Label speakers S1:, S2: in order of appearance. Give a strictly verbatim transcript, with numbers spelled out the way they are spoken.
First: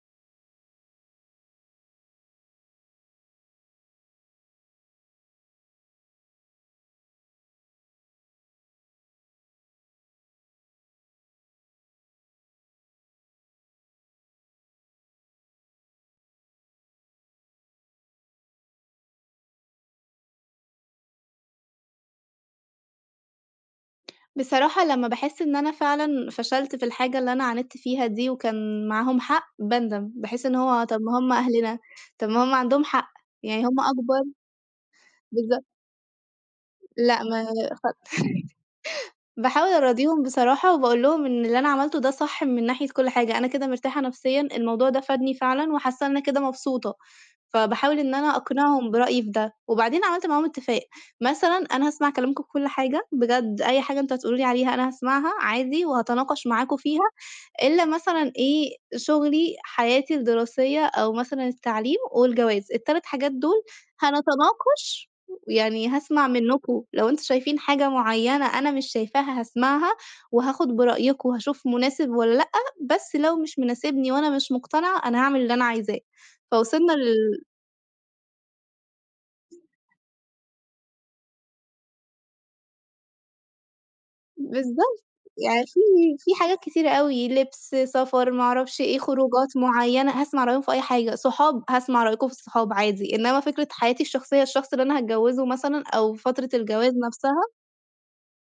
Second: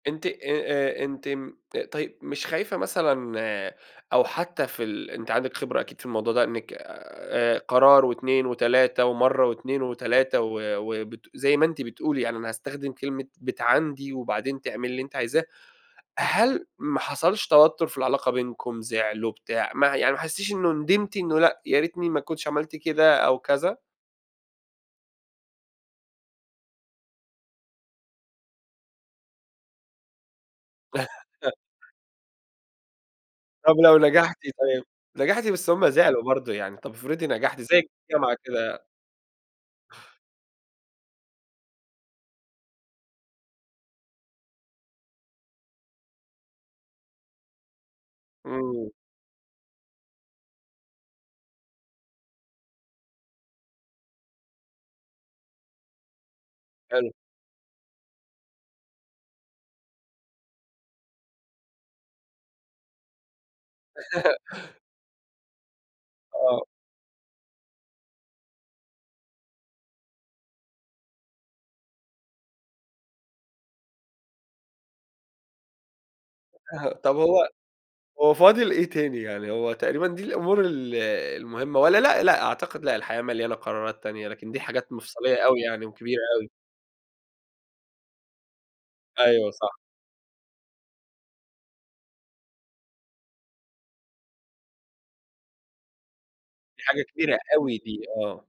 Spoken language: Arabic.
S1: أنتِ آآ، آآ، أنتِ امم طيب، مش خايفة مثلًا أو حتى في ال أنتِ عندِك خبرة أكيد في الموضوع ده، إنِك آآ، قرار وإتنين وتلاتة ومرَّة وإتنين وتلاتة و وبت زي ما أنتِ بتقولي، يعني أنا هاستخدِم كلمة بتعاندي وبعدين تعملي اللي أنتِ عايزاه، هل ما حصَلش توتُّر في العلاقة بينكم، زِعلوا بتاع ما يعني ما حسّيتيش إنه ندِمتِ إنه لأ، يا ريتني ما كنتش عملت كده أو كذا؟
S2: بصراحة لمّا باحس إن أنا فعلًا فشَلت في الحاجة اللي أنا عاندت فيها دي وكان معاهم حق باندَم. باحس إن هو طَب ما هُم أهلنا، طَب ما هُم عَندهم حق، يعني
S1: طب
S2: هُم
S1: لو
S2: أكبر
S1: نجَحتِ طيب، نجَحتِ
S2: بالضبط.
S1: بس هُم زعِلوا برضه يعني، طَب
S2: لأ
S1: افرضي
S2: ما لأ خ
S1: نجحتِ زي الجامعة كده؟
S2: باحاول أراضيهم بصراحة وباقول لهم إن اللي أنا عملته ده صح من ناحية كلّ حاجة، أنا كده مرتاحة نفسيًا، الموضوع ده فادني فعلًا وحاسّة إن أنا كده مبسوطة، فباحاول إن أنا
S1: إمم.
S2: أقنِعهم برأيي بده. وبعدين عملت معاهم إتّفاق، مثلًا أنا هاسمَع كلامكم في كلّ حاجة، بجد أي حاجة أنتم هتقولوا لي عليها أنا هاسمَعها عادي وهاتناقش معاكم فيها
S1: حلو.
S2: إلّا مثلًا إيه، شُغلي، حياتي الدراسية أو مثلًا التعليم والجواز. التلات حاجات دُول هنتناقش ويعني هاسمَع
S1: آه.
S2: منكم لو أنتم شايفين حاجة معيّنة أنا مش شايفاها، هاسمَعها وهاخد برأيكم وهاشوف مناسِب والّا لأ، بس لو مش مناسبني وأنا مش مقتنعة أنا هاعمل اللي أنا عايزاه.
S1: آه
S2: فوصَلنا
S1: طَب
S2: لل
S1: هو هو فاضِل إيه تاني يعني؟ هو تقريبًا دي الأمور ال المهمة والّا لأ، لأ، أعتقد لأ، الحياة مليانة قرارات تانية لكن دي حاجات
S2: بالضبط،
S1: مفصليّة أوي
S2: يعني في
S1: يعني وكبيرة
S2: في
S1: أوي.
S2: حاجات كتيرة أوي، لِبس، سفر، ما أعرَفش إيه،
S1: أيوه
S2: خروجات
S1: صح.
S2: معيّنة، هاسمَع رأيهم في أي حاجة، صحاب، هاسمَع رأيكم في الصحاب عادي، إنما فكرة حياتي الشخصية، الشخص اللي أنا هاتجوّزه مثلًا أو فترة
S1: دي
S2: الجواز
S1: حاجة كبيرة
S2: نفْسها
S1: أوي دي. آه.